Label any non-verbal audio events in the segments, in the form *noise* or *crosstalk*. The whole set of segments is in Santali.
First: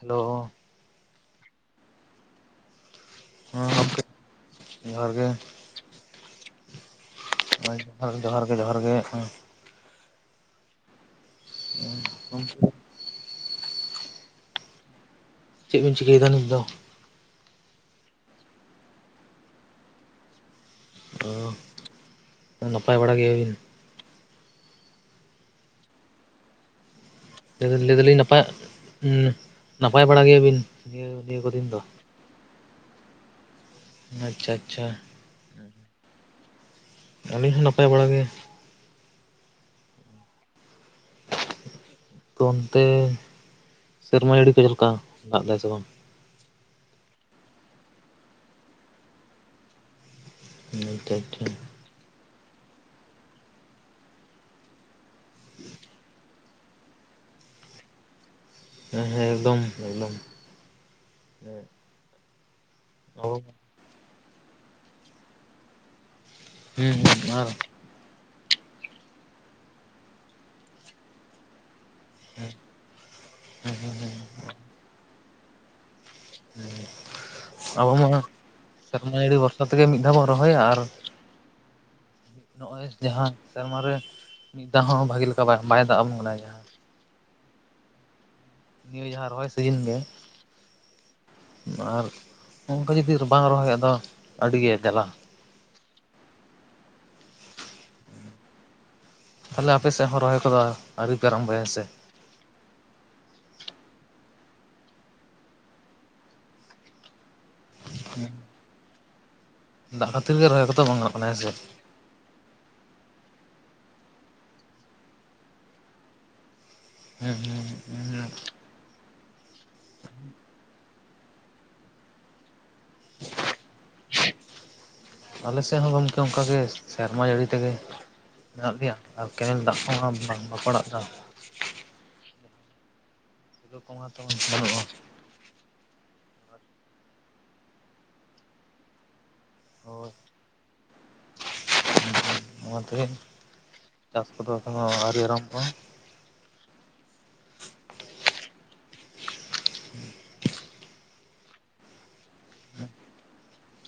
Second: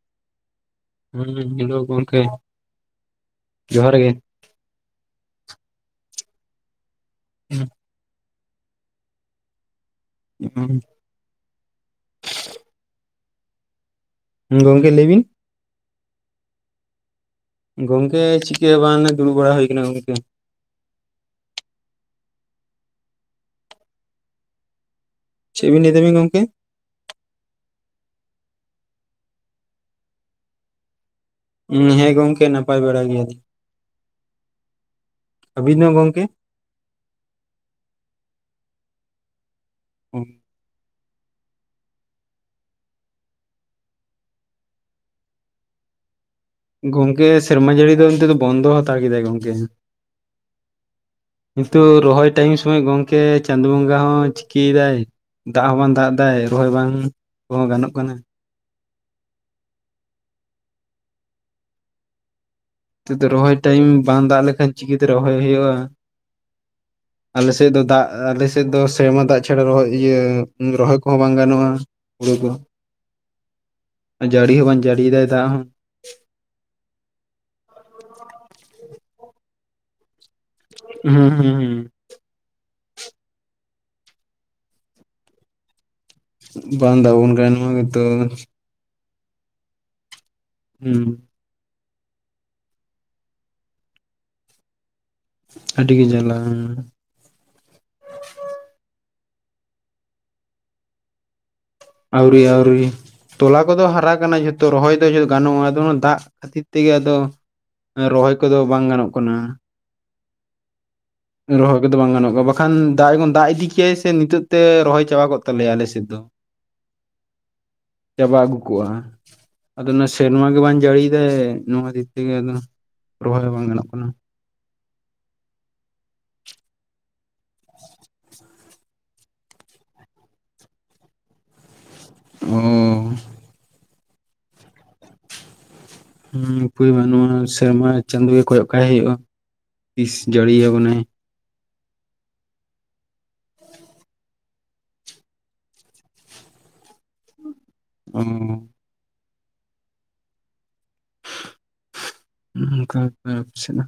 ᱦᱮᱞᱳ᱾ ᱦᱩᱸ ᱦᱮᱞᱳ ᱜᱚᱝᱠᱮ᱾ ᱦᱮᱸ ᱡᱚᱦᱟᱨ ᱜᱚᱢᱠᱮ ᱜᱮ ᱡᱚᱦᱟᱨ ᱜᱮ᱾ ᱡᱚᱦᱟᱨ ᱡᱚᱦᱟᱨ ᱜᱮ ᱡᱚᱦᱟᱨ ᱜᱮ ᱦᱟᱸᱠᱷᱟᱱ᱾ *inaudible* ᱦᱩᱸ ᱜᱚᱝᱠᱮ ᱜᱚᱝᱠᱮ ᱞᱟᱹᱭ ᱵᱤᱱ᱾ ᱪᱮᱫ ᱵᱤᱱ ᱪᱤᱠᱟᱹᱭᱫᱟ ᱱᱤᱛ ᱫᱚ? ᱜᱚᱝᱠᱮ ᱪᱤᱠᱟᱹ ᱵᱟᱝ ᱚᱱᱮ ᱫᱩᱲᱩᱵ ᱵᱟᱲᱟ ᱦᱩᱭᱠᱟᱱᱟ ᱜᱚᱝᱠᱮ᱾ ᱚ ᱱᱟᱯᱟᱭ ᱵᱟᱲᱟ ᱜᱮᱭᱟᱵᱤᱱ? ᱪᱮᱫ ᱵᱤᱱ ᱞᱟᱹᱭᱤᱫᱟ ᱵᱤᱱ ᱜᱚᱝᱠᱮ? ᱞᱟᱹᱭᱫᱟᱞᱤᱧ ᱞᱟᱹᱭᱫᱟᱞᱤᱧ ᱱᱟᱯᱟ ᱩᱸ ᱱᱟᱯᱟᱭ ᱵᱟᱲᱟ ᱜᱮᱭᱟᱵᱤᱱ? ᱱᱤᱭᱟᱹ ᱱᱤᱭᱟᱹ ᱠᱚᱫᱤᱱ ᱩᱸ ᱦᱮᱸ ᱜᱚᱝᱠᱮ ᱱᱟᱯᱟᱭ ᱵᱟᱲᱟ ᱜᱮᱭᱟᱞᱤᱧ᱾ ᱟᱪᱪᱷᱟ ᱟᱪᱪᱷᱟ᱾ ᱟᱹᱵᱤᱱ ᱫᱚ ᱜᱚᱝᱠᱮ? ᱟᱹᱞᱤᱧ ᱦᱚᱸ ᱱᱟᱯᱟᱭ ᱵᱟᱲᱟ ᱜᱮ᱾ ᱦᱮᱸ ᱚᱱᱛᱮ ᱥᱮᱨᱢᱟ ᱡᱟᱹᱰᱤ ᱠᱚ ᱪᱮᱞᱮᱠᱟ? ᱫᱟᱜ ᱫᱟᱭ ᱥᱮ ᱵᱟᱝ? ᱜᱚᱝᱠᱮ ᱥᱮᱨᱢᱟ ᱡᱟᱹᱲᱤ ᱫᱚ ᱱᱤᱛ ᱫᱚ ᱵᱚᱱᱫᱚ ᱦᱟᱛᱟᱣ ᱠᱮᱫᱟᱭ ᱜᱚᱝᱠᱮ᱾ ᱦᱳᱭ ᱛᱚ ᱟᱪᱪᱷᱟ᱾ ᱠᱤᱱᱛᱩ ᱨᱚᱦᱚᱭ ᱴᱟᱭᱤᱢ ᱥᱚᱢᱚᱭ ᱜᱚᱢᱠᱮ ᱪᱟᱸᱫᱩ ᱵᱚᱸᱜᱟ ᱦᱚᱸ ᱪᱤᱠᱤᱭᱫᱟᱭ ᱫᱟᱜ ᱦᱚᱸ ᱵᱟᱝ ᱫᱟᱜ ᱫᱟᱭ ᱨᱚᱦᱚᱭ ᱵᱟᱝ ᱠᱚᱦᱚᱸ ᱜᱟᱱᱚᱜ ᱠᱟᱱᱟ, ᱦᱮᱸ ᱦᱮᱸ ᱮᱠᱫᱚᱢ ᱮᱠᱫᱚᱢ᱾ ᱛᱤᱛ ᱫᱚ ᱟᱵᱚ ᱨᱚᱦᱚᱭ ᱴᱟᱭᱤᱢ ᱵᱟᱝ ᱫᱟᱜ ᱞᱮᱠᱷᱟᱱ ᱪᱤᱠᱟᱹᱛᱮ ᱨᱚᱦᱚᱭ ᱦᱩᱭᱩᱜᱼᱟ᱾ ᱦᱩᱸ ᱦᱩᱸ ᱟᱨ ᱟᱞᱮ ᱥᱮᱫ ᱫᱚ ᱫᱟᱜ ᱟᱞᱮᱥᱮᱫ ᱫᱚ ᱥᱮᱨᱢᱟ ᱫᱟᱜ ᱪᱷᱟᱲᱟ ᱨᱚᱦᱚᱭ ᱤᱭᱟᱹ ᱨᱚᱦᱚᱭ ᱠᱚᱦᱚᱸ ᱵᱟᱝ ᱜᱟᱱᱚᱜᱼᱟ ᱦᱩᱲᱩ ᱫᱚ, ᱡᱟᱹᱲᱤ ᱦᱚᱸ ᱵᱟᱝ ᱡᱟᱹᱲᱤ ᱫᱟᱭ ᱫᱟᱜ ᱦᱚᱸ᱾ ᱦᱮᱸ ᱟᱵᱚ ᱢᱟ ᱥᱮᱨᱢᱟ ᱡᱟᱹᱲᱤ ᱵᱷᱚᱨᱥᱟ ᱛᱮᱜᱮ ᱢᱤᱫ ᱫᱷᱟᱣ ᱵᱚᱱ ᱨᱚᱦᱚᱭᱟ, ᱟᱨ ᱦᱩᱸ ᱦᱩᱸ ᱦᱩᱸ ᱱᱚᱜᱼᱚᱭ ᱡᱟᱦᱟᱸ ᱥᱮᱨᱢᱟᱨᱮ ᱢᱤᱫ ᱫᱷᱟᱣ ᱦᱚᱸ ᱵᱷᱟᱜᱤ ᱞᱮᱠᱟ ᱵᱟᱭ ᱫᱟᱽᱜ ᱵᱚᱱ ᱠᱟᱱᱟ ᱡᱟᱦᱟᱸ ᱵᱟᱝ ᱫᱟᱵᱚᱱ ᱠᱟᱱᱟᱭ ᱱᱚᱣᱟ ᱜᱮᱛᱚ, ᱱᱤᱭᱟᱹ ᱡᱟᱦᱟᱸ ᱨᱚᱦᱚᱭ ᱥᱤᱡᱤᱱ ᱜᱮ᱾ ᱦᱮᱸ, ᱟᱨ ᱚᱱᱠᱟ ᱡᱩᱫᱤ ᱨᱟᱵᱟᱝ ᱨᱚᱦᱚᱭ ᱫᱚ ᱟᱹᱰᱤᱜᱮ ᱫᱮᱞᱟ, ᱟᱹᱰᱤ ᱜᱮ ᱡᱟᱞᱟ ᱦᱮᱸ᱾ ᱛᱟᱦᱚᱞᱮ ᱟᱯᱮ ᱥᱮᱜ ᱦᱚᱸ ᱨᱚᱦᱚᱭ ᱠᱚᱫᱚ ᱟᱹᱣᱨᱤ ᱯᱮ ᱟᱨᱚᱢᱵᱚᱭᱟ ᱥᱮ, ᱟᱹᱣᱨᱤ ᱟᱹᱣᱨᱤ᱾ ᱛᱚᱞᱟ ᱠᱚᱫᱚ ᱦᱟᱨᱟ ᱠᱟᱱᱟ ᱡᱚᱛᱚ ᱨᱚᱦᱚᱭ ᱫᱚ ᱜᱟᱱᱚᱜᱼᱟ ᱟᱫᱚ ᱚᱱᱟ ᱫᱟᱜᱽ ᱠᱷᱟᱛᱤᱨ ᱛᱮᱜᱮ ᱟᱫᱚ, ᱨᱚᱦᱚᱭ ᱠᱚᱫᱚ ᱵᱟᱝ ᱜᱟᱱᱚᱜ ᱠᱟᱱᱟ᱾ ᱫᱟᱜᱽ ᱠᱷᱟᱹᱛᱤᱨ ᱜᱮ ᱨᱚᱦᱚᱭ ᱠᱚᱫᱚ ᱵᱟᱝᱟᱱᱚᱜ, ᱨᱚᱦᱚᱭ, ᱚ ᱫᱚ ᱵᱟᱝ ᱜᱟᱱᱚᱜᱼᱟ ᱵᱟᱠᱷᱟᱱ ᱫᱟᱜᱽ ᱡᱚᱠᱷᱚᱱ ᱫᱟᱜᱽ ᱤᱫᱤ ᱠᱮᱟᱭ ᱥᱮ ᱱᱤᱛᱚᱜ ᱛᱮ ᱨᱚᱦᱚᱭ ᱪᱟᱵᱟ ᱠᱚᱜ ᱛᱟᱞᱮᱭᱟ ᱟᱞᱮᱥᱮᱫ ᱫᱚ᱾ ᱦᱮᱸ ᱦᱮᱸ ᱦᱮᱸ ᱦᱮᱸ᱾ ᱪᱟᱵᱟ ᱟᱹᱜᱩ ᱠᱚᱜᱼᱟ ᱟᱫᱚ ᱚᱱᱟ ᱥᱮᱨᱢᱟ ᱜᱮ ᱵᱟᱝ ᱡᱟᱹᱲᱤᱭ ᱫᱟᱭ ᱱᱚᱣᱟᱛᱤᱨ ᱛᱮᱜᱮ ᱟᱫᱚ, ᱨᱚᱦᱚᱭ ᱦᱚᱸ ᱵᱟᱝ ᱜᱟᱱᱚᱜ ᱠᱟᱱᱟ᱾ ᱟᱞᱮ ᱥᱮ ᱦᱚᱸ ᱜᱚᱝᱠᱮ ᱚᱱᱠᱟᱜᱮ ᱥᱮᱨᱢᱟ ᱡᱟᱹᱲᱤ ᱛᱮᱜᱮ, ᱢᱮᱱᱟᱜ ᱞᱮᱭᱟ ᱟᱨ ᱠᱮᱱᱮᱞ ᱫᱟᱜᱽ ᱠᱚᱦᱚᱸ ᱵᱟᱝ ᱵᱟᱠᱚ ᱟᱲᱟᱜᱠᱟᱱ᱾ ᱦᱩᱸ ᱩᱸ ᱩᱯᱟᱹᱭ ᱠᱚᱢᱟ ᱦᱚᱛᱚ ᱢᱟ ᱵᱟᱹᱱᱩᱜᱼᱟ᱾ ᱦᱮᱸ ᱩᱯᱟᱹᱭ ᱵᱟᱹᱱᱩᱜ ᱟ ᱥᱮᱨᱢᱟ ᱪᱟᱸᱫᱳ ᱜᱮ ᱠᱚᱭᱚᱜ ᱠᱟᱜ ᱦᱩᱭᱩᱜᱼᱟ ᱛᱤᱥ ᱡᱟᱹᱲᱤᱭᱟ ᱟᱵᱚᱱᱟᱭ᱾ ᱚᱱᱟᱛᱮ ᱪᱟᱥ ᱠᱚᱫᱚ ᱮᱠᱷᱚᱱᱚ ᱟᱹᱣᱨᱤ ᱟᱨᱟᱢᱵᱚᱜᱼᱟ᱾ ᱩᱸᱻ *inaudible* ᱦᱩᱸ ᱚᱱᱠᱟ ᱯᱟᱪᱷᱹᱮᱱᱟ᱾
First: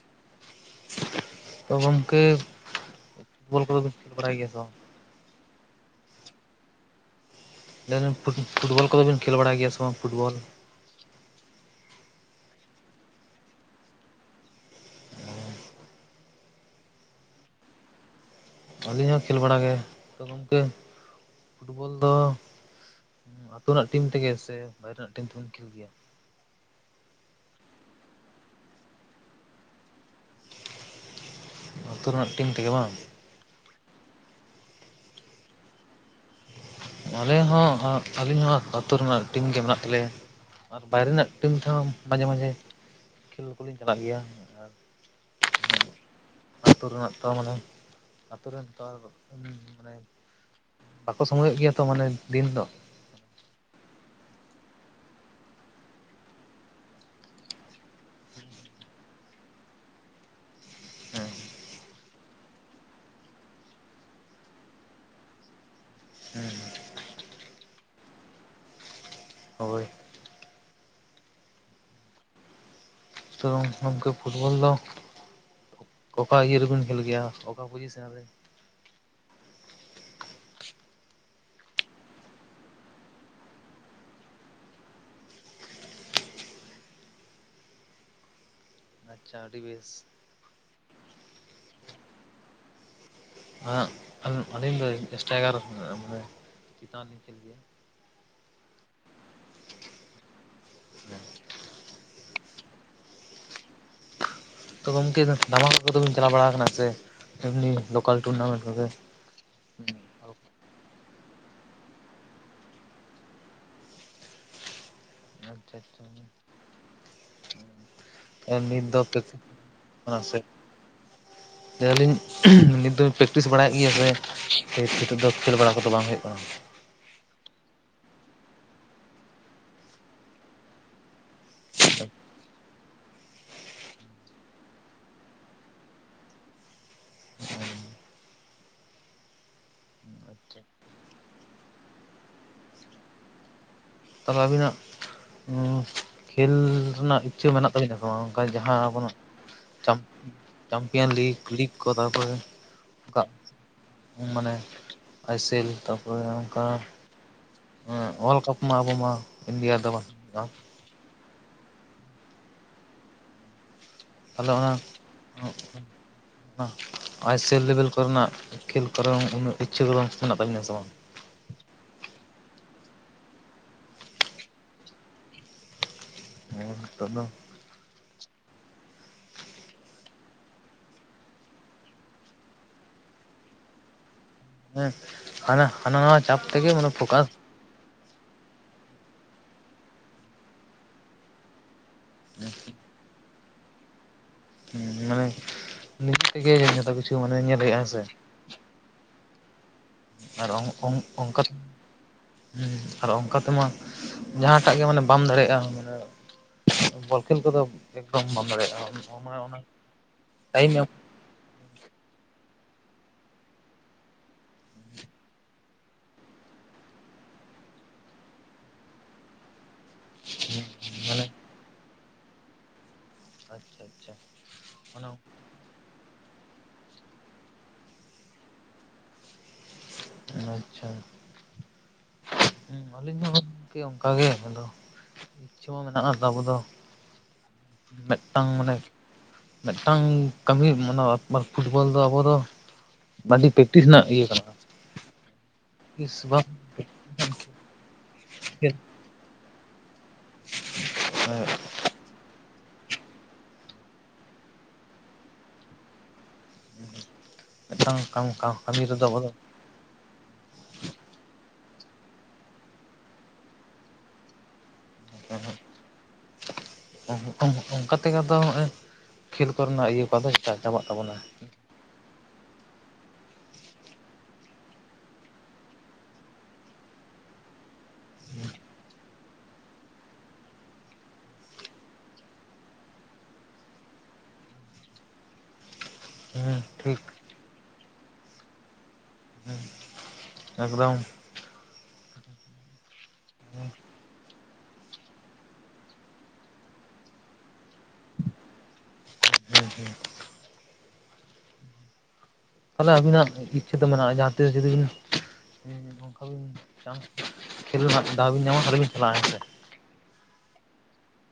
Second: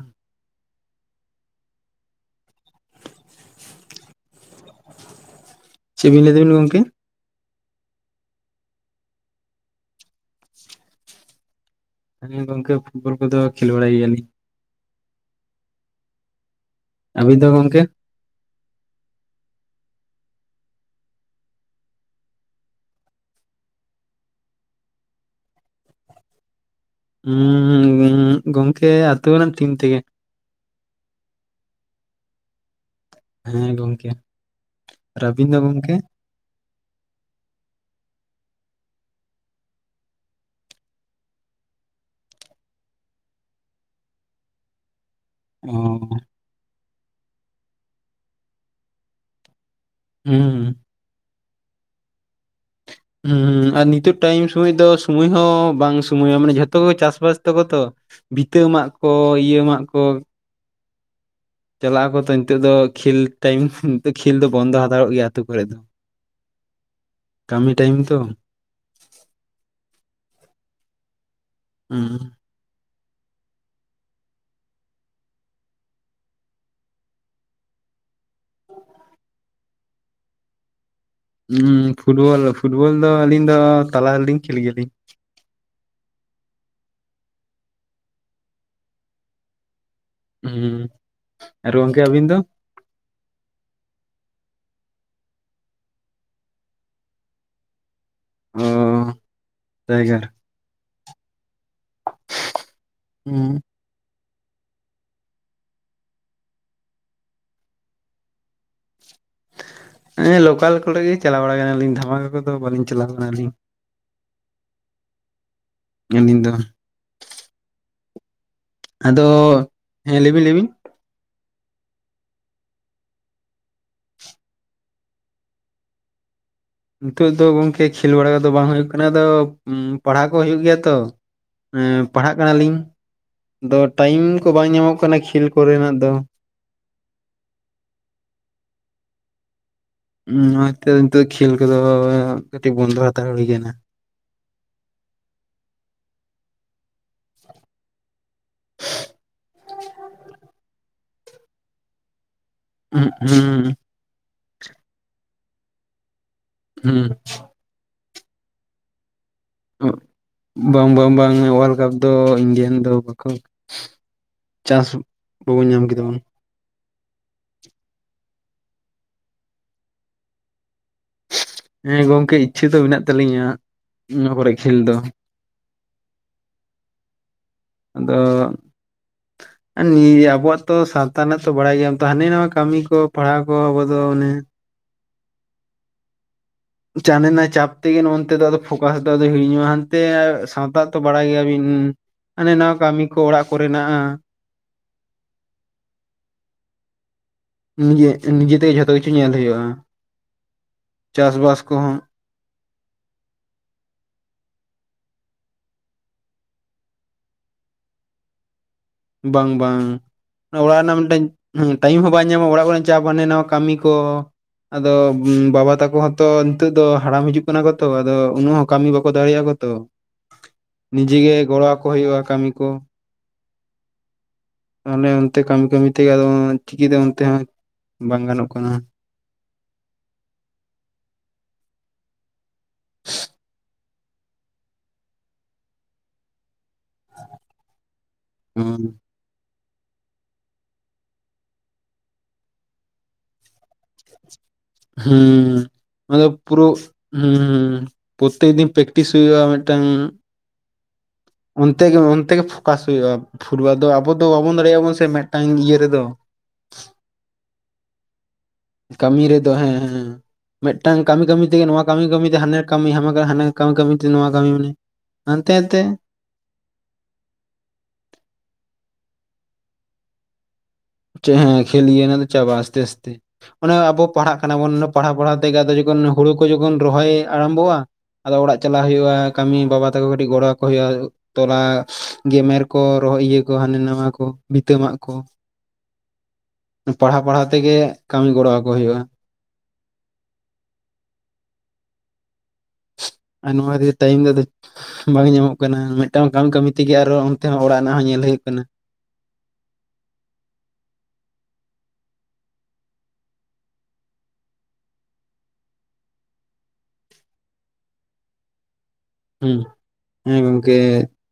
ᱛᱚ ᱜᱚᱝᱠᱮ ᱵᱚᱞ ᱠᱚᱫᱚ ᱵᱮᱱ ᱠᱷᱮᱞ ᱵᱟᱲᱟᱭ ᱜᱮᱭᱟ ᱵᱟᱝ? ᱪᱮᱫᱵᱤᱱ ᱞᱟᱹᱭᱮᱫᱟᱵᱤᱱ ᱜᱚᱝᱠᱮ? ᱞᱟᱹᱭ ᱫᱟᱹᱞᱤᱧ ᱯᱷᱩᱴᱵᱚᱞ ᱠᱚᱫᱚ ᱵᱤᱱ ᱠᱷᱮᱞ ᱵᱟᱲᱟᱭ ᱜᱮᱭᱟ ᱥᱮ ᱵᱟᱝ ᱯᱷᱩᱴᱵᱚᱞ, ᱦᱮᱸ ᱜᱚᱝᱠᱮ ᱯᱷᱩᱴᱵᱚᱞ ᱠᱚᱫᱚ ᱠᱷᱮᱞ ᱵᱟᱲᱟᱭ ᱜᱮᱭᱟᱞᱤᱧ᱾ ᱟᱹᱵᱤᱱ ᱫᱚ ᱜᱚᱝᱠᱮ? ᱟᱹᱞᱤᱧ ᱦᱚᱸ ᱠᱷᱮᱞ ᱵᱟᱲᱟ ᱜᱮ ᱾ ᱛᱚ ᱜᱚᱝᱠᱮ ᱯᱷᱩᱴᱵᱚᱞ ᱫᱚ, ᱟᱹᱛᱩ ᱨᱮᱱᱟᱜ ᱴᱤᱢ ᱛᱮᱜᱮ ᱥᱮ ᱵᱟᱭᱨᱮ ᱨᱮᱱᱟᱜ ᱴᱤᱢ ᱛᱮᱵᱮᱱ ᱠᱷᱮᱞ ᱜᱮᱭᱟ? ᱦᱩᱸᱩᱸ ᱜᱚᱝᱠᱮ ᱟᱹᱛᱩ ᱨᱮᱱᱟᱜ ᱴᱤᱢ ᱛᱮᱜᱮ᱾ ᱟᱛᱳ ᱨᱮᱱᱟᱜ ᱴᱤᱢ ᱛᱮᱜᱮ ᱵᱟᱝ? ᱦᱮᱸ ᱜᱚᱝᱠᱮ ᱟᱨ ᱟᱹᱰᱤᱱ ᱫᱚ ᱜᱚᱝᱠᱮ? ᱟᱞᱮ ᱦᱚᱸ ᱟᱞᱤᱮ ᱦᱚᱸ ᱟᱛᱳ ᱨᱮᱢᱟ ᱴᱤᱢ ᱜᱮ ᱢᱮᱱᱟᱜ ᱛᱟᱞᱮᱭᱟ᱾ ᱟᱨ ᱵᱟᱭᱨᱮ ᱨᱮᱱᱟᱜ ᱴᱤᱢ ᱛᱮᱦᱚᱸ ᱢᱟᱡᱷᱮ ᱢᱟᱡᱷᱮ, ᱠᱷᱮᱞ ᱠᱚᱞᱤᱧ ᱪᱟᱞᱟᱜ ᱜᱮᱭᱟ ᱟᱨ, ᱚᱻ ᱟᱹᱛᱩ ᱨᱮᱱᱟᱜ ᱛᱚ ᱢᱟᱱᱮ ᱟᱛᱳ ᱨᱮᱱ ᱛᱚ ᱢᱟᱱᱮ, ᱦᱩᱸ, ᱵᱟᱠᱚ ᱥᱚᱢᱚᱭᱚᱜ ᱜᱮᱭᱟ ᱛᱚ ᱢᱟᱱᱮ ᱫᱤᱱ ᱫᱚ᱾ ᱦᱩᱸ ᱟᱨ ᱱᱤᱛᱚᱜ ᱴᱟᱭᱤᱢ ᱥᱚᱢᱚᱭ ᱫᱚ ᱥᱚᱢᱚᱭ ᱦᱚᱸ ᱵᱟᱝ ᱥᱚᱢᱳᱭᱟ ᱢᱟᱱᱮ ᱡᱷᱚᱛᱚ ᱜᱮ ᱪᱟᱥᱵᱟᱥ ᱛᱟᱠᱚ ᱛᱚ, ᱵᱷᱤᱛᱟᱹ ᱢᱟᱜ ᱠᱚ ᱤᱭᱟᱹ ᱢᱟᱜ ᱠᱚ, ᱦᱮᱸ ᱪᱟᱞᱟᱜ ᱟᱠᱚ ᱛᱚ ᱱᱤᱛᱚᱜ ᱫᱚ ᱠᱷᱮᱞ ᱴᱟᱭᱤᱢ ᱱᱤᱛᱚᱜ ᱠᱷᱮᱞ ᱫᱚ ᱵᱚᱱᱫᱚ ᱦᱟᱛᱟᱲᱚᱜ ᱜᱮᱭᱟ ᱟᱛᱳ ᱠᱚᱨᱮᱫ ᱫᱚ᱾ ᱦᱮᱸ᱾ ᱠᱟᱹᱢᱤ ᱴᱟᱭᱤᱢ ᱛᱚ, ᱦᱳᱭ᱾ ᱦᱩᱸ᱾ ᱛᱚ ᱜᱚᱢᱠᱮ ᱯᱷᱩᱴᱵᱚᱞ ᱫᱚ ᱚᱠᱟ ᱤᱭᱟᱹ ᱨᱮᱵᱤᱱ ᱠᱷᱮᱞ ᱜᱮᱭᱟ? ᱚᱠᱟ ᱯᱚᱡᱤᱥᱮᱱ ᱨᱮ? ᱩᱸᱻ ᱯᱷᱩᱴᱵᱚᱞ, ᱯᱷᱩᱴᱵᱚᱞ ᱫᱚ ᱟᱹᱞᱤᱧ ᱫᱚ ᱛᱟᱞᱟ ᱨᱮᱞᱤᱧ ᱠᱷᱮᱞ ᱜᱮᱭᱟᱞᱤᱧ᱾ ᱟᱪᱪᱷᱟ ᱟᱹᱰᱤ ᱵᱮᱥ᱾ ᱦᱩᱸ ᱟᱨ ᱜᱚᱝᱠᱮ ᱟᱹᱵᱤᱱ ᱫᱚ? ᱟᱸᱜ ᱟᱹᱞᱤᱧ ᱫᱚ ᱮᱥᱴᱟᱭᱠᱟᱨ ᱨᱮ ᱢᱟᱱᱮ ᱪᱮᱛᱟᱱ ᱨᱮᱧ ᱠᱷᱮᱞ ᱜᱮᱭᱟ᱾ ᱚᱻ ᱮᱥᱴᱟᱭᱜᱟᱨ? *unintelligible* ᱩᱸ᱾ ᱛᱚ ᱜᱚᱝᱠᱮ ᱫᱷᱟᱢᱟᱠᱟ ᱠᱚᱫᱚ ᱵᱤᱱ ᱪᱟᱞᱟᱣ ᱵᱟᱲᱟ ᱠᱟᱱᱟ ᱥᱮ ᱮᱢᱱᱤ ᱞᱳᱠᱟᱞ ᱴᱩᱨᱱᱟᱢᱮᱱᱴ ᱠᱚᱜᱮ ᱩᱸ᱾ ᱦᱮᱸ ᱞᱳᱠᱟᱞ ᱠᱚᱨᱮ ᱜᱮ ᱪᱟᱞᱟᱣ ᱵᱟᱲᱟ ᱠᱟᱱᱟᱞᱤᱧ, ᱫᱷᱟᱢᱟᱠᱟ ᱠᱚᱫᱚ ᱵᱟᱹᱞᱤᱧ ᱪᱟᱞᱟᱣ ᱠᱟᱱᱟᱞᱤᱧ᱾ ᱟᱪᱪᱷᱟ ᱟᱪᱪᱷᱟ᱾ ᱟᱹᱞᱤᱧ ᱫᱚ ᱱᱤᱛ ᱫᱚ ᱟᱫᱚ ᱯᱮᱠᱴᱤᱥ ᱦᱮᱸ ᱞᱟᱹᱭᱵᱤᱱ ᱞᱟᱹᱭᱵᱤᱱ᱾ ᱫᱟᱹᱞᱤᱧ ᱱᱤᱛ ᱫᱚ ᱯᱨᱮᱠᱴᱤᱥ ᱵᱟᱲᱟᱭᱮᱫ ᱜᱮᱭᱟ ᱥᱮ ᱱᱤᱛᱚᱜ ᱫᱚ ᱠᱷᱮᱞ ᱵᱟᱲᱟ ᱠᱚᱫᱚ ᱵᱟᱝ ᱦᱩᱭᱩᱜ ᱠᱟᱱᱟ? ᱱᱤᱛᱳ ᱫᱚ ᱜᱚᱝᱠᱮ ᱠᱷᱮᱞ ᱵᱟᱲᱟ ᱠᱚᱫᱚ ᱵᱟᱝ ᱦᱩᱭᱩᱜ ᱠᱟᱱᱟ ᱟᱫᱚ ᱯᱟᱲᱦᱟᱣ ᱠᱚ ᱦᱩᱭᱩᱜ ᱜᱮᱭᱟ ᱛᱚ, ᱮᱸ ᱯᱟᱲᱦᱟᱜ ᱠᱟᱱᱟᱞᱤᱧ ᱫᱚ ᱴᱟᱭᱤᱢ ᱠᱚ ᱵᱟᱝ ᱧᱟᱢᱚᱜ ᱠᱟᱱᱟ ᱠᱷᱮᱞ ᱠᱚᱨᱮᱱᱟᱜ ᱫᱚ᱾ ᱚᱱᱟᱛᱮ ᱱᱤᱛᱚᱜ ᱠᱷᱮᱞ ᱠᱚᱫᱚ ᱠᱟᱹᱴᱤᱡ ᱵᱚᱱᱫᱚ ᱦᱟᱛᱟᱲ ᱦᱩᱭ ᱠᱟᱱᱟ᱾ ᱛᱟᱦᱚᱞᱮ ᱟᱹᱵᱤᱱᱟᱜ ᱩᱸ ᱠᱷᱮᱞ ᱨᱮᱱᱟᱜ ᱤᱪᱪᱷᱟᱹ ᱢᱮᱱᱟᱜ ᱛᱟᱹᱵᱤᱱᱟ ᱥᱮ ᱵᱟᱝ? ᱚᱱᱠᱟ ᱡᱟᱦᱟᱸ ᱟᱵᱚᱱᱟᱜ ᱪᱟᱢ ᱪᱟᱢᱯᱤᱭᱟᱱ ᱞᱤᱜ ᱞᱤᱜ ᱠᱚ ᱛᱟᱨᱯᱚᱨᱮ ᱦᱩᱸᱜ ᱚᱱᱠᱟ ᱦᱩᱸ᱾ ᱢᱟᱱᱮ ᱟᱭᱥᱮᱞ ᱛᱟᱯᱚᱨᱮ ᱚᱝᱠᱟ ᱦᱩᱸ᱾ ᱚᱸ ᱚᱣᱟᱨᱞᱰ ᱠᱟᱯ ᱢᱟ ᱟᱵᱚ ᱢᱟ ᱤᱱᱰᱤᱭᱟ ᱫᱚ ᱦᱩᱸ ᱵᱟᱱᱩᱜᱼᱟ᱾ ᱵᱟᱝ ᱵᱟᱝ ᱵᱟᱝ ᱚᱣᱟᱨᱞᱰ ᱠᱟᱯ ᱫᱚ ᱤᱱᱰᱤᱭᱟᱱ ᱫᱚ ᱵᱟᱠᱚ ᱪᱟᱥ ᱵᱟᱵᱚᱱ ᱧᱟᱢ ᱠᱮᱫᱟᱵᱚᱱ ᱟᱭᱥᱮᱞ ᱞᱮᱵᱮᱞ ᱠᱚᱨᱮᱱᱟᱜ ᱠᱷᱮᱞ ᱠᱚᱨᱮ ᱩᱱᱟᱹᱜ ᱤᱪᱪᱷᱟᱹ ᱠᱚᱫᱚ ᱢᱮᱱᱟᱜ ᱛᱟᱹᱵᱤᱧᱟ ᱥᱮ ᱵᱟᱝ? ᱦᱮᱸ ᱜᱚᱝᱠᱮ ᱤᱪᱪᱷᱟᱹ ᱫᱚ ᱢᱮᱱᱟᱜ ᱛᱟᱹᱟᱞᱤᱧᱟ ᱱᱚᱣᱟ ᱠᱚᱨᱮ ᱠᱷᱮᱞ ᱫᱚ᱾ ᱱᱤᱛᱚᱜ ᱫᱚ ᱟᱫᱚ ᱟᱨ ᱱᱤᱭᱟᱹ ᱟᱵᱚᱣᱟᱜ ᱛᱚ ᱥᱟᱶᱛᱟ ᱨᱮᱱᱟᱜ ᱛᱚ ᱵᱟᱲᱟᱭ ᱜᱮᱭᱟᱢ ᱛᱚ ᱦᱟᱱᱮ ᱱᱚᱣᱟ ᱠᱟᱹᱢᱤ ᱠᱚ ᱯᱟᱲᱦᱟᱣ ᱠᱚ ᱟᱵᱚ ᱫᱚ ᱚᱱᱮ ᱦᱮᱸ ᱦᱟᱱᱮ ᱦᱟᱱᱟ ᱱᱟᱣᱟ ᱪᱟᱯ ᱛᱮᱜᱮ ᱯᱷᱳᱠᱟᱥ ᱪᱟᱱᱮᱱᱟ ᱪᱟᱯ ᱛᱮᱜᱮ ᱱᱚᱱᱛᱮ ᱫᱚ ᱯᱷᱳᱠᱟᱥ ᱫᱚ ᱟᱫᱚ ᱦᱤᱲᱧᱚᱜᱼᱟ ᱦᱟᱸᱱᱛᱮ ᱥᱟᱶᱛᱟ ᱛᱚ ᱵᱟᱲᱟᱭ ᱜᱮᱭᱟᱵᱤᱱ? ᱦᱟᱱᱮ ᱱᱟᱣᱟ ᱠᱟᱹᱢᱤ ᱠᱚ ᱚᱲᱟᱜ ᱠᱚᱨᱮᱱᱟᱜ ᱦᱮᱸ ᱢᱟᱱᱮ ᱱᱤᱛ ᱛᱮᱜᱮ ᱡᱷᱚᱛᱚ ᱠᱤᱪᱷᱩ ᱢᱟᱱᱮ ᱧᱮᱞ ᱦᱩᱭᱩᱜᱼᱟ ᱦᱮᱸᱥᱮ? ᱱᱤᱡᱮ ᱱᱤᱡᱮ ᱛᱮᱜᱮ ᱡᱷᱚᱛᱚ ᱠᱤᱪᱷᱩ ᱧᱮᱞ ᱦᱩᱭᱩᱜᱼᱟ᱾ ᱟᱨ ᱚᱝ ᱚᱝ ᱚᱝᱠᱟ ᱛᱚ ᱪᱟᱥᱵᱟᱥ ᱠᱚᱦᱚᱸ ᱦᱮᱸ ᱟᱨ ᱚᱱᱠᱟ ᱛᱮᱢᱟ ᱡᱟᱦᱟᱸᱴᱟᱜ ᱜᱮ ᱢᱟᱱᱮ ᱵᱟᱢ ᱫᱟᱲᱮᱭᱟᱜᱼᱟ ᱢᱟᱱᱮᱼᱼ ᱵᱚᱞ ᱠᱷᱮᱞ ᱠᱚᱫᱚ ᱮᱠᱫᱚᱢ ᱵᱟᱢ ᱫᱟᱲᱮᱭᱟᱜᱼᱟ᱾ ᱵᱟᱝ ᱚᱱᱟ ᱵᱟᱝ ᱴᱟᱭᱤᱢ ᱚᱲᱟᱜ ᱮᱢ ᱨᱮᱱᱟᱜ ᱢᱤᱫᱴᱟᱹᱧᱼᱼ ᱴᱟᱭᱤᱢ ᱦᱚᱸ ᱵᱟᱭ ᱧᱟᱢᱚᱜᱟ ᱚᱲᱟᱜ ᱠᱚᱨᱮ ᱪᱟᱯ ᱦᱟᱱᱟ ᱱᱟᱣᱟ ᱠᱟᱹᱢᱤ ᱠᱚ ᱟᱫᱚ ᱵᱟᱵᱟ ᱛᱟᱠᱚ ᱦᱚᱸᱼᱼ ᱛᱚ ᱱᱤᱛᱚᱜ ᱫᱚ ᱦᱟᱲᱟᱢ ᱦᱤᱡᱩᱜ ᱠᱟᱱᱟ ᱠᱚᱛᱚ ᱟᱫᱚ ᱩᱱᱟᱹᱜ ᱦᱚᱸ ᱠᱟᱹᱢᱤ ᱵᱟᱠᱚ ᱫᱟᱲᱮᱭᱟᱜᱼᱟ ᱠᱚᱛᱚ᱾ ᱱᱤᱡᱮ ᱢᱟᱱᱮ ᱜᱮ ᱜᱚᱲᱚᱣᱟᱠᱚ ᱦᱩᱭᱩᱜᱼᱟ ᱠᱟᱹᱢᱤ ᱠᱚ᱾ ᱟᱪᱪᱷᱟ ᱟᱪᱪᱷᱟ᱾ ᱛᱟᱦᱚᱞᱮ ᱚᱱᱟ ᱚᱱᱛᱮ ᱠᱟᱹᱢᱤ ᱠᱟᱹᱢᱤ ᱛᱮᱜᱮ ᱟᱫᱚ ᱪᱤᱠᱤᱛᱮ ᱚᱱᱛᱮ ᱦᱚᱸ ᱵᱟᱝ ᱜᱟᱱᱚᱜ ᱠᱟᱱᱟ᱾ ᱟᱪᱪᱷᱟ ᱦᱮᱸ ᱟᱹᱞᱤᱧ ᱦᱚᱸ ᱜᱚᱢᱠᱮ ᱚᱱᱠᱟᱜ ᱜᱮ ᱫᱚ ᱤᱪᱪᱷᱟᱹ ᱢᱟ ᱢᱮᱱᱟᱜ ᱟᱵᱚ ᱫᱚ᱾ ᱢᱤᱫᱴᱟᱝ ᱢᱟᱱᱮᱼᱼ ᱢᱤᱫᱴᱟᱝ ᱠᱟᱹᱢᱤ ᱚᱱᱟ ᱟᱨ ᱯᱷᱩᱴᱵᱚᱞ ᱫᱚ ᱟᱵᱚ ᱫᱚ ᱟᱹᱰᱤ ᱯᱮᱠᱴᱤᱥ ᱨᱮᱱᱟᱜ ᱤᱭᱟᱹ ᱠᱟᱱᱟ᱾ ᱦᱩᱸᱻ ᱛᱤᱥ ᱢᱟᱱᱮ ᱵᱟᱝ ᱯᱩᱨᱟᱹ ᱦᱩᱸ ᱯᱨᱚᱛᱮᱠ ᱫᱤᱱ ᱯᱮᱠᱼᱼ ᱴᱤᱥ ᱦᱩᱭᱩᱜᱼᱟ ᱢᱤᱫᱴᱟᱝᱼᱼ ᱦᱮᱸ *inaudible* ᱚᱱᱛᱮ ᱜᱮ ᱚᱱᱛᱮ ᱜᱮ ᱯᱷᱳᱠᱟᱥ ᱦᱩᱭᱩᱜᱼᱟ ᱯᱷᱩᱴᱵᱚᱞ ᱫᱚ ᱟᱵᱚ ᱫᱚ ᱵᱟᱵᱚᱱ ᱫᱟᱲᱮᱭᱟᱜ ᱟᱵᱚᱱ ᱥᱮ ᱢᱤᱫᱴᱟᱝ ᱤᱭᱟᱹ ᱨᱮᱫᱚ᱾ ᱢᱤᱫ ᱠᱟᱝᱠᱟ ᱚᱱᱠᱟ *inaudible* ᱠᱟᱹᱢᱤ ᱨᱮᱫᱚ ᱦᱮᱸ ᱦᱮᱸ᱾ ᱢᱤᱫᱴᱟᱝ ᱠᱟᱹᱢᱤ ᱠᱟᱹᱢᱤ ᱛᱮᱜᱮ ᱱᱚᱣᱟ ᱠᱟᱹᱢᱤ ᱠᱟᱹᱢᱤᱛᱮ ᱦᱟᱱᱟ ᱠᱟᱹᱢᱤ ᱦᱟᱢ ᱦᱟᱱ ᱠᱟᱹᱢᱤ ᱠᱟᱹᱢᱤᱛᱮ ᱱᱚᱣᱟ ᱠᱟᱹᱢᱤ᱾ ᱦᱟᱱᱛᱮᱛᱮ, ᱚᱱᱠᱟ ᱛᱮᱜᱮ ᱟᱫᱚ ᱱᱚᱜᱼᱚᱭ ᱠᱷᱮᱞ ᱠᱚᱨᱮᱱᱟᱜ ᱤᱭᱟᱹ ᱠᱚᱫᱚ ᱪᱟ ᱪᱟᱵᱟᱜ ᱛᱟᱵᱚᱱᱟ᱾ ᱪᱮᱫ ᱦᱮᱸ ᱠᱷᱮᱞ ᱤᱭᱟᱹ ᱚᱱᱟ ᱫᱚ ᱪᱟᱵᱟᱜ-ᱟ ᱟᱥᱛᱮ ᱟᱥᱛᱮ, ᱚᱱᱮ ᱟᱵᱚ ᱯᱟᱲᱦᱟᱜ ᱠᱟᱱᱟ ᱵᱚᱱ ᱯᱟᱲᱦᱟᱣ ᱯᱟᱲᱦᱟᱣ ᱛᱮᱜᱮ ᱡᱚᱠᱷᱚᱱ ᱦᱩᱲᱩ ᱠᱚ ᱡᱚᱠᱷᱚᱱ ᱨᱚᱦᱚᱭ ᱟᱨᱟᱢᱵᱷᱚᱜᱼᱟ᱾ ᱟᱫᱚ ᱚᱲᱟᱜ ᱪᱟᱞᱟᱜ ᱦᱩᱭᱩᱜᱼᱟ ᱠᱟᱹᱢᱤ ᱵᱟᱵᱟ ᱛᱟᱠᱚ ᱠᱟᱹᱴᱤᱡ ᱜᱚᱲᱚ ᱟᱠᱚ ᱦᱩᱭᱩᱜᱼᱟ᱾ ᱛᱚᱞᱟ ᱜᱮᱢᱮᱨ ᱠᱚ ᱨᱚᱦᱚᱭ ᱤᱭᱟᱹ ᱠᱚ ᱦᱟᱱᱟ ᱱᱟᱣᱟ ᱠᱚ ᱵᱷᱤᱛᱟᱹᱢᱟᱜ ᱠᱚ᱾ ᱦᱮᱸ ᱴᱷᱤᱠ ᱯᱟᱲᱦᱟᱜ ᱯᱟᱲᱦᱟᱜ ᱛᱮᱜᱮ ᱠᱟᱹᱢᱤ ᱜᱚᱲᱚ ᱟᱠᱚ ᱦᱩᱭᱩᱜᱼᱟ᱾ ᱮᱠᱫᱚᱢ ᱟᱱᱢᱟᱫ *unintelligible* ᱴᱟᱭᱤᱢ ᱫᱚ ᱟᱫᱚ ᱵᱟᱝ ᱧᱟᱢᱚᱜ ᱠᱟᱱᱟ ᱢᱤᱫᱴᱟᱝ ᱠᱚᱢ ᱠᱟᱹᱢᱤ ᱛᱮᱜᱮ ᱟᱨᱚ ᱚᱱᱛᱮ ᱦᱚᱸ ᱚᱲᱟᱜ ᱨᱮᱱᱟᱜ ᱦᱚᱸ ᱧᱮᱞ ᱦᱩᱭᱩᱜ ᱠᱟᱱᱟ᱾ ᱦᱩᱸ ᱦᱩᱸ ᱛᱟᱞᱦᱮ ᱟᱹᱵᱤᱱᱟᱜ ᱤᱪᱪᱷᱟᱹ ᱫᱚ ᱢᱮᱱᱟᱜᱼᱟ ᱡᱟᱦᱟᱸ ᱛᱤᱥ ᱡᱩᱫᱤ ᱵᱤᱱᱼᱼ ᱱᱚᱝᱠᱟ ᱵᱤᱱ ᱪᱟᱱᱥ ᱠᱷᱮᱞ ᱨᱮᱱᱟᱜ ᱫᱟᱣᱵᱤᱱ ᱧᱟᱢᱟ ᱛᱟᱦᱚᱞᱮᱵᱤᱱ ᱪᱟᱞᱟᱜᱼᱟ᱾ ᱥᱮ ᱦᱩᱸ ᱦᱮᱸ ᱜᱚᱝᱠᱮ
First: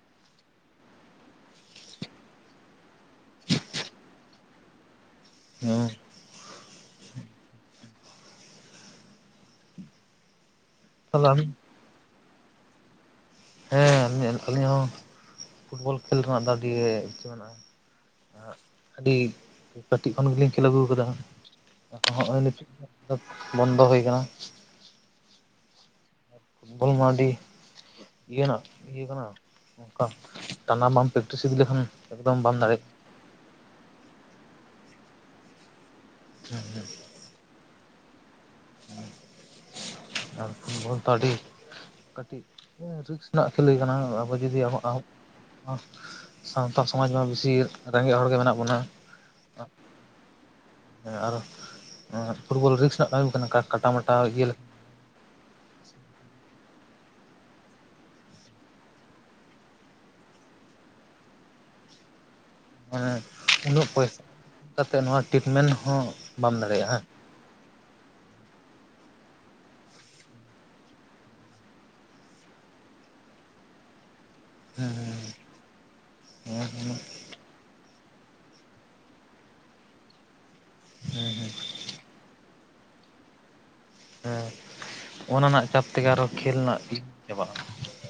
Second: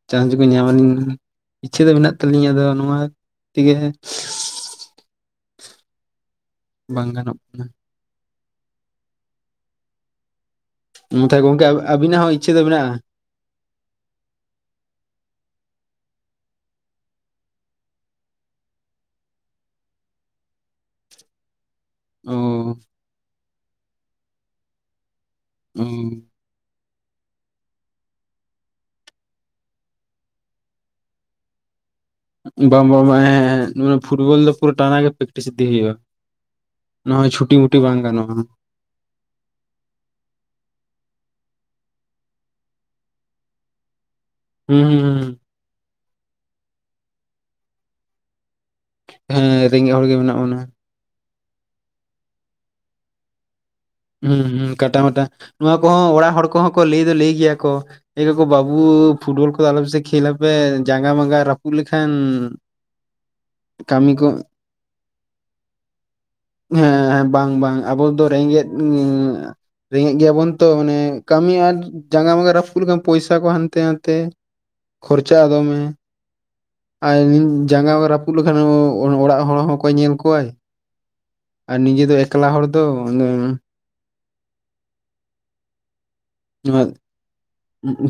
ᱪᱟᱥᱠᱚ ᱧᱟᱢ ᱟᱹᱞᱤᱼᱼ ᱤᱪᱪᱷᱟᱹ ᱫᱚ ᱢᱮᱱᱟᱜ ᱛᱟᱹᱟᱞᱤᱧᱟ ᱟᱫᱚ ᱱᱚᱣᱟ ᱛᱮᱜᱮᱼᱼ ᱚ ᱵᱟᱝ ᱜᱟᱱᱚᱜᱼᱼ ᱛᱟᱦᱚᱞᱮ ᱢᱩᱛᱷᱟ ᱟᱹᱵᱤᱱ ᱜᱚᱢᱠᱮ ᱟᱵᱤᱱᱟᱜ ᱦᱚᱸ ᱤᱪᱪᱷᱟᱹ ᱫᱚ ᱢᱮᱱᱟᱜᱼᱟ? ᱦᱮᱸ ᱟᱹᱞᱤᱧ ᱦᱚᱸ ᱯᱷᱩᱴᱵᱚᱞ ᱠᱷᱮᱞ ᱨᱮᱱᱟᱜ ᱫᱚ ᱟᱹᱰᱤ ᱤᱪᱪᱷᱟᱹ ᱢᱮᱱᱟᱜᱼᱟ᱾ ᱟᱹᱰᱤ ᱠᱟᱹᱴᱤᱡ ᱠᱷᱚᱱ ᱜᱮᱞᱤᱧ ᱠᱷᱮᱞ ᱟᱹᱜᱩ ᱠᱟᱫᱟ᱾ ᱚ ᱦᱚᱸᱜᱼᱚᱭ ᱱᱤᱛᱚᱜ ᱵᱚᱱᱫᱚ ᱦᱩᱭ ᱠᱟᱱᱟ᱾ ᱦᱩ ᱵᱚᱞᱢᱟᱰᱤᱼᱼ ᱤᱭᱟᱹ ᱱᱟᱜ ᱤᱭᱟᱹ ᱠᱟᱱᱟ ᱚᱱᱠᱟ ᱴᱟᱱᱟ ᱵᱟᱢ ᱯᱮᱠᱴᱤᱥ ᱤᱫᱤ ᱞᱮᱠᱷᱟᱱᱼᱼ ᱵᱟᱝ ᱵᱟᱝ ᱵᱟᱝ ᱦᱮᱸ ᱢᱟᱱᱮ ᱯᱷᱩᱴᱵᱚᱞ ᱫᱚ ᱯᱩᱨᱟᱹ ᱴᱟᱱᱟ ᱜᱮ ᱯᱮᱠᱴᱤᱥ ᱤᱫᱤ ᱦᱩᱭᱩᱜᱼᱟ᱾ ᱦᱮᱸ ᱦᱮᱸ᱾ ᱱᱚᱜᱚᱭ ᱪᱷᱩᱴᱤ ᱢᱩᱴᱤ ᱵᱟᱝ ᱜᱟᱱᱚᱜᱼᱟ᱾ ᱟᱨ ᱯᱷᱩᱴᱵᱚᱞ ᱫᱚ ᱟᱹᱰᱤ ᱠᱟᱹᱴᱤᱡ ᱨᱤᱠᱥ ᱨᱮᱱᱟᱜ ᱠᱷᱮᱞ ‌ᱜᱮ ᱠᱟᱱᱟ᱾ ᱟᱵᱚ ᱡᱩᱫᱤ ᱟᱵᱚ ᱦᱩᱸ ᱦᱩᱸ ᱥᱟᱶᱟᱛᱟ‌ ᱥᱚᱢᱟᱡᱢᱟ ᱵᱤᱥᱤ ᱨᱮᱸᱜᱮᱡ ᱦᱚᱲᱜᱮ ᱢᱮᱱᱟᱜ ᱵᱚᱱᱟ᱾ ᱦᱮᱸ ᱨᱮᱸᱜᱮᱡ ᱦᱚᱲ ᱜᱮ ᱢᱮᱱᱟᱜ ᱵᱚᱱᱟ᱾ ᱦᱮᱸ ᱟᱨᱚ ᱯᱷᱩᱴᱵᱚᱞ ᱨᱤᱠᱥ ᱨᱮᱱᱟᱜ ᱠᱟᱹᱢᱤ ᱠᱟᱱᱟ, ᱠᱟᱴᱟ ᱢᱟ ᱦᱩᱸ ᱦᱩᱸ ᱠᱟᱴᱟ ᱢᱟᱴᱟ ᱱᱚᱣᱟ ᱠᱚᱦᱚᱸ ᱚᱲᱟᱜ ᱦᱚᱲ ᱠᱚᱦᱚᱸ ᱠᱚ ᱞᱟᱹᱭ ᱫᱚ ᱞᱟᱹᱭ ᱜᱮᱭᱟ ᱠᱚ ᱮ ᱠᱟᱠᱚ ᱵᱟᱹᱵᱩ ᱯᱷᱩᱴᱵᱚᱞ ᱠᱚ ᱫᱚ ᱟᱞᱚᱯᱮᱥᱮ ᱠᱷᱮᱞ ᱞᱟᱯᱮ ᱡᱟᱸᱜᱟ ᱢᱟᱸᱜᱟ ᱨᱟᱹᱯᱩᱫ ᱞᱮᱠᱷᱟᱱ ᱢᱟᱱᱮ ᱩᱱᱟᱹᱜ ᱠᱟᱹᱢᱤ ᱯᱚᱭᱥᱟ ᱠᱚ ᱠᱟᱛᱮ ᱱᱚᱣᱟ ᱴᱤᱴᱢᱮᱱ ᱦᱚᱸ ᱵᱟᱢ ᱫᱟᱲᱮᱭᱟᱜᱼᱟ᱾ ᱦᱮᱸ ᱵᱟᱝ ᱵᱟᱝ ᱟᱵᱚ ᱫᱚ ᱨᱮᱸᱜᱮᱡ ᱮᱸ ᱨᱮᱸᱜᱮᱡ ᱜᱮᱭᱟᱵᱚᱱ ᱛᱚ ᱢᱟᱱᱮ ᱠᱟᱹᱢᱤ ᱟᱨ ᱡᱟᱸᱜᱟ ᱢᱟᱸᱜᱟ ᱨᱟᱹᱯᱩᱫ ᱞᱮᱠᱷᱟᱱ ᱯᱚᱭᱥᱟ ᱠᱚ ᱦᱟᱱᱛᱮ ᱱᱟᱱᱛᱮ ᱦᱮᱸ ᱠᱷᱚᱨᱪᱟᱜᱼᱟ ᱫᱚᱢᱮ ᱦᱮᱸ ᱟᱨ ᱡᱟᱸᱜᱟ ᱠᱚ ᱨᱟ ᱯᱩᱜ ᱞᱮᱠᱷᱟᱱ ᱚ ᱚᱲᱟᱜ ᱦᱚᱲ ᱦᱚᱸᱠᱚᱭ ᱧᱮᱞ ᱠᱚᱣᱟᱭ᱾ ᱦᱮᱸ ᱦᱮᱸ᱾ ᱟᱨ ᱱᱤᱡᱮ ᱫᱚ ᱮᱠᱞᱟ ᱦᱚᱲ ᱫᱚ ᱦᱮᱸ ᱚᱱᱟ ᱨᱮᱱᱟᱜ ᱪᱟᱯ ᱛᱮᱜᱮ ᱟᱨᱚ ᱠᱷᱮᱞ ᱨᱮᱱᱟᱜ *inaudible* ᱪᱟᱵᱟᱜᱼᱟ᱾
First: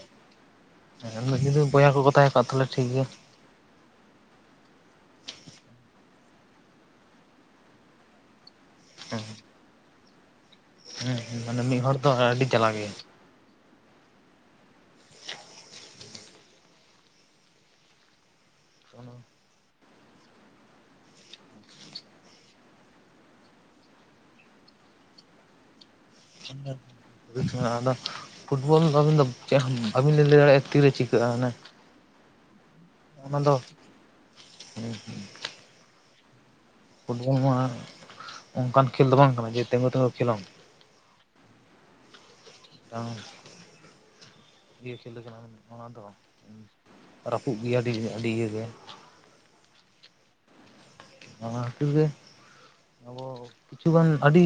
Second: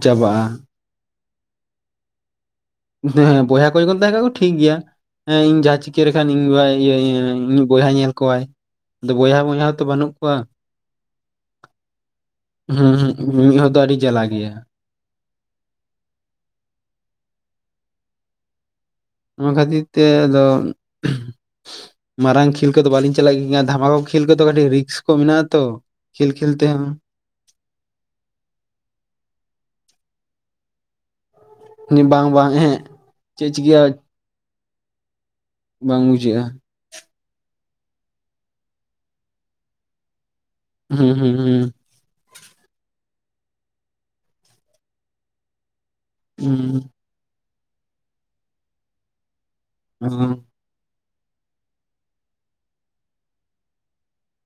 ᱪᱟᱵᱟᱜᱼᱟ ᱢᱤᱫᱴᱤᱝ ᱵᱚᱭᱟ ᱠᱚᱠᱚ ᱛᱟᱦᱮᱸ ᱠᱚᱜ ᱛᱟᱦᱞᱮ ᱦᱮᱸᱦᱮᱸ ᱵᱚᱭᱦᱟ ᱠᱚ ᱡᱚᱠᱷᱚᱱ ᱛᱟᱦᱮᱸ ᱠᱚᱜ ᱟᱠᱚ ᱴᱷᱤᱠ ᱜᱮᱭᱟ᱾ ᱦᱮᱸ ᱤᱧ ᱡᱟᱦᱟᱸ ᱪᱤᱠᱟᱹ ᱞᱮᱠᱷᱟᱱ ᱤᱧ ᱤᱧᱤᱡ ᱵᱚᱭᱦᱟ ᱧᱮᱞ ᱠᱚᱣᱟᱭ᱾ ᱟᱫᱚ ᱵᱚᱭᱦᱟ ᱢᱚᱭᱦᱟ ᱦᱚᱸᱛᱚ ᱵᱟᱹᱱᱩᱜ ᱠᱚᱣᱟ, ᱦᱩᱸ ᱦᱩᱸ ᱢᱟᱱᱮ ᱢᱤᱫ ᱦᱚᱲ ᱫᱚ ᱟᱹᱰᱤ ᱡᱟᱞᱟ ᱜᱮᱭᱟ᱾ ᱦᱩᱸ ᱦᱩᱸ ᱢᱤᱫ ᱦᱚᱲ ᱫᱚ ᱟᱹᱰᱤ ᱡᱟᱞᱟ ᱜᱮᱭᱟ᱾ ᱩᱱᱚ ᱚᱱᱟ ᱠᱷᱟᱹᱛᱤᱨ ᱛᱮ ᱟᱫᱚ ᱢᱟᱨᱟᱝ ᱠᱷᱮᱞ ᱠᱚᱫᱚ ᱵᱟᱹᱞᱤᱧ ᱪᱟᱞᱟᱜ ᱜᱮᱭᱟ, ᱫᱷᱟᱢᱟᱠᱟ ᱠᱚ ᱠᱷᱮᱞ ᱠᱚᱫᱚ ᱠᱟᱹᱴᱤᱡ ᱨᱤᱠᱥ ᱠᱚ ᱢᱮᱱᱟᱜᱼᱟ ᱛᱚ ᱠᱷᱮᱞ ᱠᱷᱮᱞ *unintelligible* ᱛᱮᱦᱚᱸ ᱨᱤᱠᱥ ᱢᱮᱱᱟᱜᱼᱟ ᱟᱫᱚ ᱯᱷᱩᱴᱵᱚᱞ ᱟᱹᱵᱤᱱ ᱫᱚ ᱪᱮᱫ ᱵᱟᱵᱤᱱᱤᱧ ᱞᱟᱹᱭ ᱫᱟᱲᱮᱭᱟᱜᱼᱟ ᱛᱤᱨᱮ ᱪᱤᱠᱟᱹᱜᱼᱟ, ᱢᱟᱱᱮ ᱩᱱᱤ ᱵᱟᱝ ᱵᱟᱝ ᱮᱦᱮᱸᱜ ᱪᱮᱫ ᱪᱤᱠᱟᱜᱼᱟ ᱦᱩᱸ ᱦᱩᱸ᱾ ᱵᱟᱝ ᱵᱩᱡᱷᱟᱹᱜᱼᱟ᱾ ᱯᱷᱩᱴᱵᱚᱞ ᱢᱟ ᱚᱱᱠᱟᱱ ᱠᱷᱮᱞ ᱫᱚ ᱵᱟᱝ ᱠᱟᱱᱟ ᱡᱮ ᱛᱮᱜᱳ ᱛᱮᱜᱳᱢ ᱠᱷᱮᱞᱟᱢ᱾ ᱦᱩᱸ ᱦᱩᱸ ᱦᱩᱸ᱾ ᱛᱟᱣ ᱤᱭᱟᱹ ᱠᱷᱮᱞ ᱞᱮᱠᱟᱱᱟᱜ ᱱᱚᱣᱟ ᱫᱚ᱾ ᱦᱩᱸ᱾ ᱨᱟᱹᱯᱩᱫ ᱜᱮᱭᱟ ᱟᱹᱰᱤ ᱟᱹᱰᱤ ᱤᱭᱟᱹᱜᱮ᱾ ᱦᱩᱸ᱾ ᱚᱱᱟ ᱠᱷᱟᱛᱤᱨ ᱜᱮ ᱟᱵᱚ ᱠᱤᱪᱷᱩ ᱜᱟᱱ ᱟᱹᱰᱤ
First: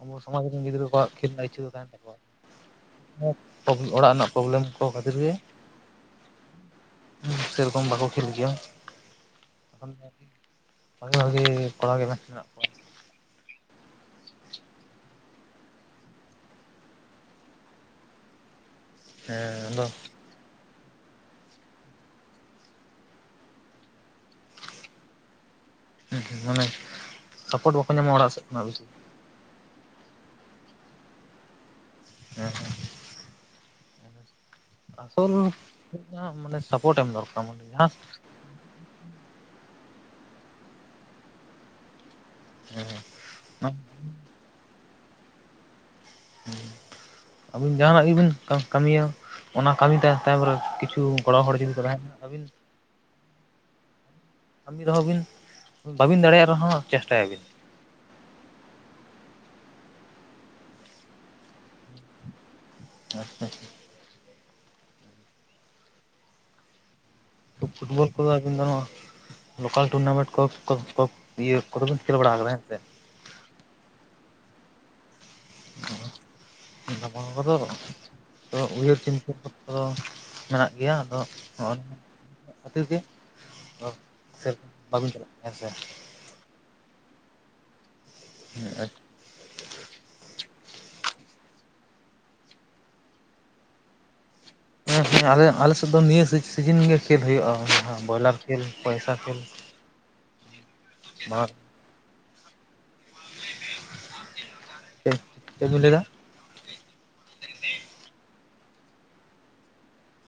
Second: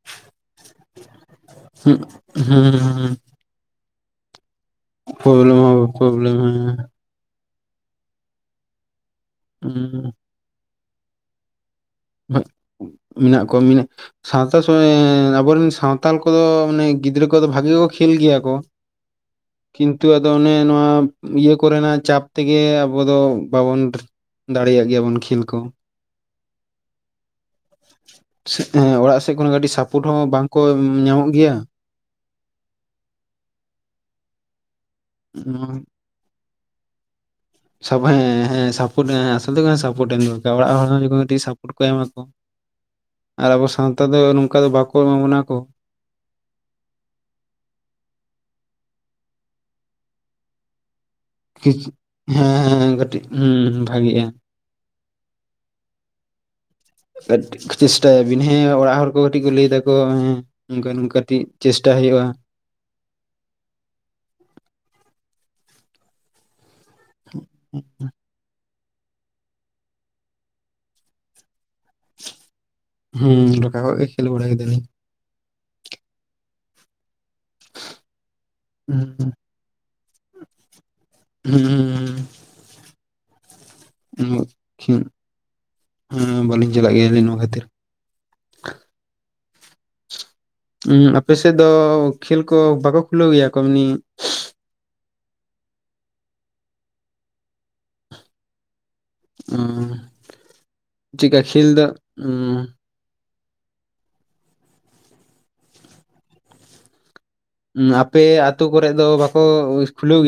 ᱟᱵᱚ ᱥᱚᱢᱟᱡ ᱨᱮᱱ ᱜᱤᱫᱽᱨᱟᱹ ᱠᱚᱣᱟᱜ ᱠᱷᱮᱞ ᱤᱪᱪᱷᱟᱹ ᱩᱸᱜ ᱦᱩᱸ ᱦᱩᱸ᱾ ᱠᱚ ᱚᱲᱟᱜ ᱨᱮᱱᱟᱜ ᱯᱨᱚᱵᱞᱮᱢ ᱠᱚ ᱠᱷᱟᱹᱛᱤᱨ ᱜᱮ ᱯᱨᱚᱵᱞᱮᱢ ᱦᱚᱸ ᱯᱨᱚᱵᱞᱮᱢ ᱦᱮᱸ ᱦᱩᱸ ᱥᱮᱨᱚᱠᱚᱢ ᱵᱟᱠᱚ ᱠᱷᱮᱞ ᱜᱮᱭᱟ᱾ ᱩᱸ᱾ ᱵᱷᱟᱜᱤ ᱵᱷᱟᱜᱤ ᱠᱚᱲᱟᱜ ᱜᱮ ᱢᱮᱱᱟᱜ ᱢᱮᱱᱟᱜ ᱠᱚᱣᱟ᱾ ᱢᱮᱱᱟᱜ ᱠᱚᱣᱟ ᱢᱤᱱᱟ ᱥᱟᱶᱛᱟ ᱥᱚᱢᱮ ᱟᱵᱚᱨᱮᱱ ᱥᱟᱶᱟᱱᱛᱟᱞ ᱠᱚᱫᱚ ᱢᱟᱱᱮ ᱜᱤᱫᱽᱨᱟᱹ ᱠᱚᱫᱚ ᱵᱷᱟᱜᱤ ᱜᱮᱠᱚ ᱠᱷᱮᱞ ᱜᱮᱭᱟ ᱠᱚ᱾ ᱦᱮᱸ ᱟᱫᱚ ᱠᱤᱱᱛᱩ ᱟ ᱚᱱᱮ ᱱᱚᱣᱟ ᱤᱭᱟᱹ ᱠᱚᱨᱮᱱᱟᱜ ᱪᱟᱯ ᱛᱮᱜᱮ ᱟᱵᱚ ᱫᱚ ᱵᱟᱵᱚᱱ ᱫᱟᱲᱮᱭᱟᱜ ᱜᱮᱭᱟ ᱵᱚᱱ ᱠᱷᱮᱞ ᱠᱚ᱾ ᱦᱮᱸ ᱢᱟᱱᱮ ᱥᱟᱯᱳᱴ ᱵᱟᱠᱚ ᱧᱟᱢᱟ ᱚᱲᱟᱜ ᱥᱮ ᱦᱮᱸ ᱚᱲᱟᱜ ᱥᱮᱫ ᱠᱷᱚᱱ ᱠᱟᱹᱴᱤᱡ ᱥᱟᱯᱳᱴ ᱦᱚᱸ ᱵᱟᱝᱠᱚ ᱧᱟᱢᱚᱜ ᱜᱮᱭᱟ᱾ ᱦᱮᱸ ᱦᱮᱸ᱾ ᱟᱥᱚᱞ ᱢᱟᱱᱮ ᱥᱟᱯᱳᱴ ᱮᱢ ᱫᱚᱨᱠᱟᱨ ᱢᱟᱱᱮ ᱡᱟᱦᱟᱸ ᱥᱚᱵᱮ ᱦᱮᱸ ᱥᱟᱯᱚᱴ ᱟᱥᱚᱞ ᱦᱩᱭᱩᱜ ᱠᱟᱱᱟ ᱮᱢ ᱫᱚᱨᱠᱟᱨ ᱚᱲᱟᱜ ᱦᱚᱲ ᱠᱟᱹᱴᱤᱡ ᱮᱢᱟᱠᱚ ᱟᱨ ᱟᱵᱚ ᱥᱟᱱᱛᱟᱲ ᱫᱚ ᱱᱚᱝᱠᱟ ᱫᱚ ᱵᱟᱠᱚ ᱮᱢᱟ ᱵᱚᱱᱟ ᱠᱚ᱾ ᱟᱹᱵᱤᱱ ᱡᱟᱦᱟᱱᱟᱜ ᱜᱮᱵᱤᱱ ᱠᱟᱹᱢᱤᱭᱟ᱾ ᱚᱱᱟ ᱠᱟᱹᱢᱤ ᱛᱟᱭᱚᱢ ᱨᱮ ᱛᱟᱨᱯᱚᱨᱮ ᱠᱤᱪᱷᱩ ᱜᱚᱲᱚ ᱦᱚᱲ ᱡᱩᱫᱤ ᱦᱮᱸ ᱠᱚ ᱛᱟᱦᱮᱱᱟ ᱟᱹᱵᱤᱱ ᱦᱮᱸ ᱠᱟᱹᱴᱤᱡ ᱦᱚᱸ ᱵᱷᱟᱜᱤᱜᱼᱟ᱾ ᱠᱟᱹᱢᱤ ᱨᱮᱦᱚᱸ ᱵᱤᱱ ᱵᱟᱵᱤᱱ ᱫᱟᱲᱮᱭᱟᱜ ᱨᱮᱦᱚᱸ ᱪᱮᱥᱴᱟᱭ ᱟᱵᱤᱱ᱾ ᱪᱮᱥᱴᱟᱭ ᱟᱵᱤᱱ ᱦᱮᱸ ᱚᱲᱟᱜ ᱦᱚᱲ ᱠᱚ ᱠᱟᱹᱴᱤᱡ ᱠᱚ ᱞᱟᱹᱭ ᱫᱟᱠᱚ ᱦᱮᱸ ᱱᱚᱝᱠᱟ ᱠᱟᱹᱴᱤᱡ ᱪᱮᱥᱴᱟ ᱦᱩᱭᱩᱜᱼᱟ᱾ ᱟᱪᱪᱷᱟ᱾ ᱯᱷᱩᱴᱵᱚᱞ ᱠᱚᱫᱚ ᱟᱹᱵᱤᱱ ᱱᱚᱭᱟ ᱞᱳᱠᱟᱞ ᱴᱩᱨᱱᱟᱢᱮᱱᱴ ᱠᱚ ᱠᱚ ᱤᱭᱟᱹ ᱠᱚᱫᱚᱚᱵᱮᱱ ᱠᱷᱮᱞ ᱵᱟᱲᱟ ᱟᱠᱟᱫᱟ ᱦᱮᱸ ᱥᱮ? ᱦᱩᱸ ᱰᱚᱠᱟ ᱠᱷᱚᱡ ᱜᱮ ᱠᱷᱮᱞ ᱵᱟᱲᱟᱭ ᱫᱟᱞᱤᱧ᱾ ᱚᱱᱟ ᱠᱚᱫᱚ ᱩᱭᱦᱟᱹᱨ ᱦᱩᱸ ᱪᱤᱱᱛᱟᱹ ᱠᱚ ᱢᱮᱱᱟᱜ ᱜᱮᱭᱟ᱾ ᱟᱫᱚ ᱦᱩᱸ ᱦᱚᱸᱜᱼᱚ ᱠᱷᱟᱹᱛᱤᱨ ᱜᱮ ᱥᱮᱨᱚᱠᱚᱢ *unintelligible* ᱦᱮᱸ ᱵᱟᱵᱤᱱ ᱪᱟᱞᱟᱜ ᱠᱟᱱᱟ ᱦᱮᱸ ᱥᱮ ᱵᱟᱹᱞᱤᱧ ᱪᱟᱞᱟᱜ ᱜᱮᱭᱟᱞᱤᱧ ᱱᱚᱣᱟ ᱠᱷᱟᱹᱛᱤᱨ᱾ ᱦᱮᱸ ᱟᱨ ᱦᱚᱸ ᱟᱯᱮ ᱥᱮᱫ ᱫᱚ ᱠᱷᱮᱞ ᱠᱚ ᱵᱟᱠᱚ ᱠᱷᱩᱞᱟᱹᱣ ᱜᱮᱭᱟ ᱠᱚ ᱮᱢᱱᱤ? ᱦᱮᱸ ᱦᱮᱸ ᱟᱞᱮ ᱟᱞᱮᱥᱮᱫ ᱫᱚ ᱱᱤᱭᱟᱹ ᱥᱤᱡᱤᱱ ᱜᱮ ᱠᱷᱮᱞ ᱦᱩᱭᱩᱜᱼᱟ, ᱡᱟᱦᱟᱸ ᱵᱚᱭᱞᱟᱨ ᱠᱷᱮᱞ ᱯᱚᱭᱥᱟ ᱠᱷᱮᱞ ᱪᱮᱫ ᱠᱟ ᱵᱟᱝ ᱠᱷᱮᱞ ᱫᱚ? ᱪᱮᱫ ᱵᱤᱱ ᱞᱟᱹᱭᱫᱟ? ᱟᱯᱮ ᱟᱹᱛᱩ ᱠᱚᱨᱮ ᱫᱚ ᱵᱟᱠᱚ ᱠᱷᱩᱞᱟᱹᱣ ᱜᱮᱭᱟ?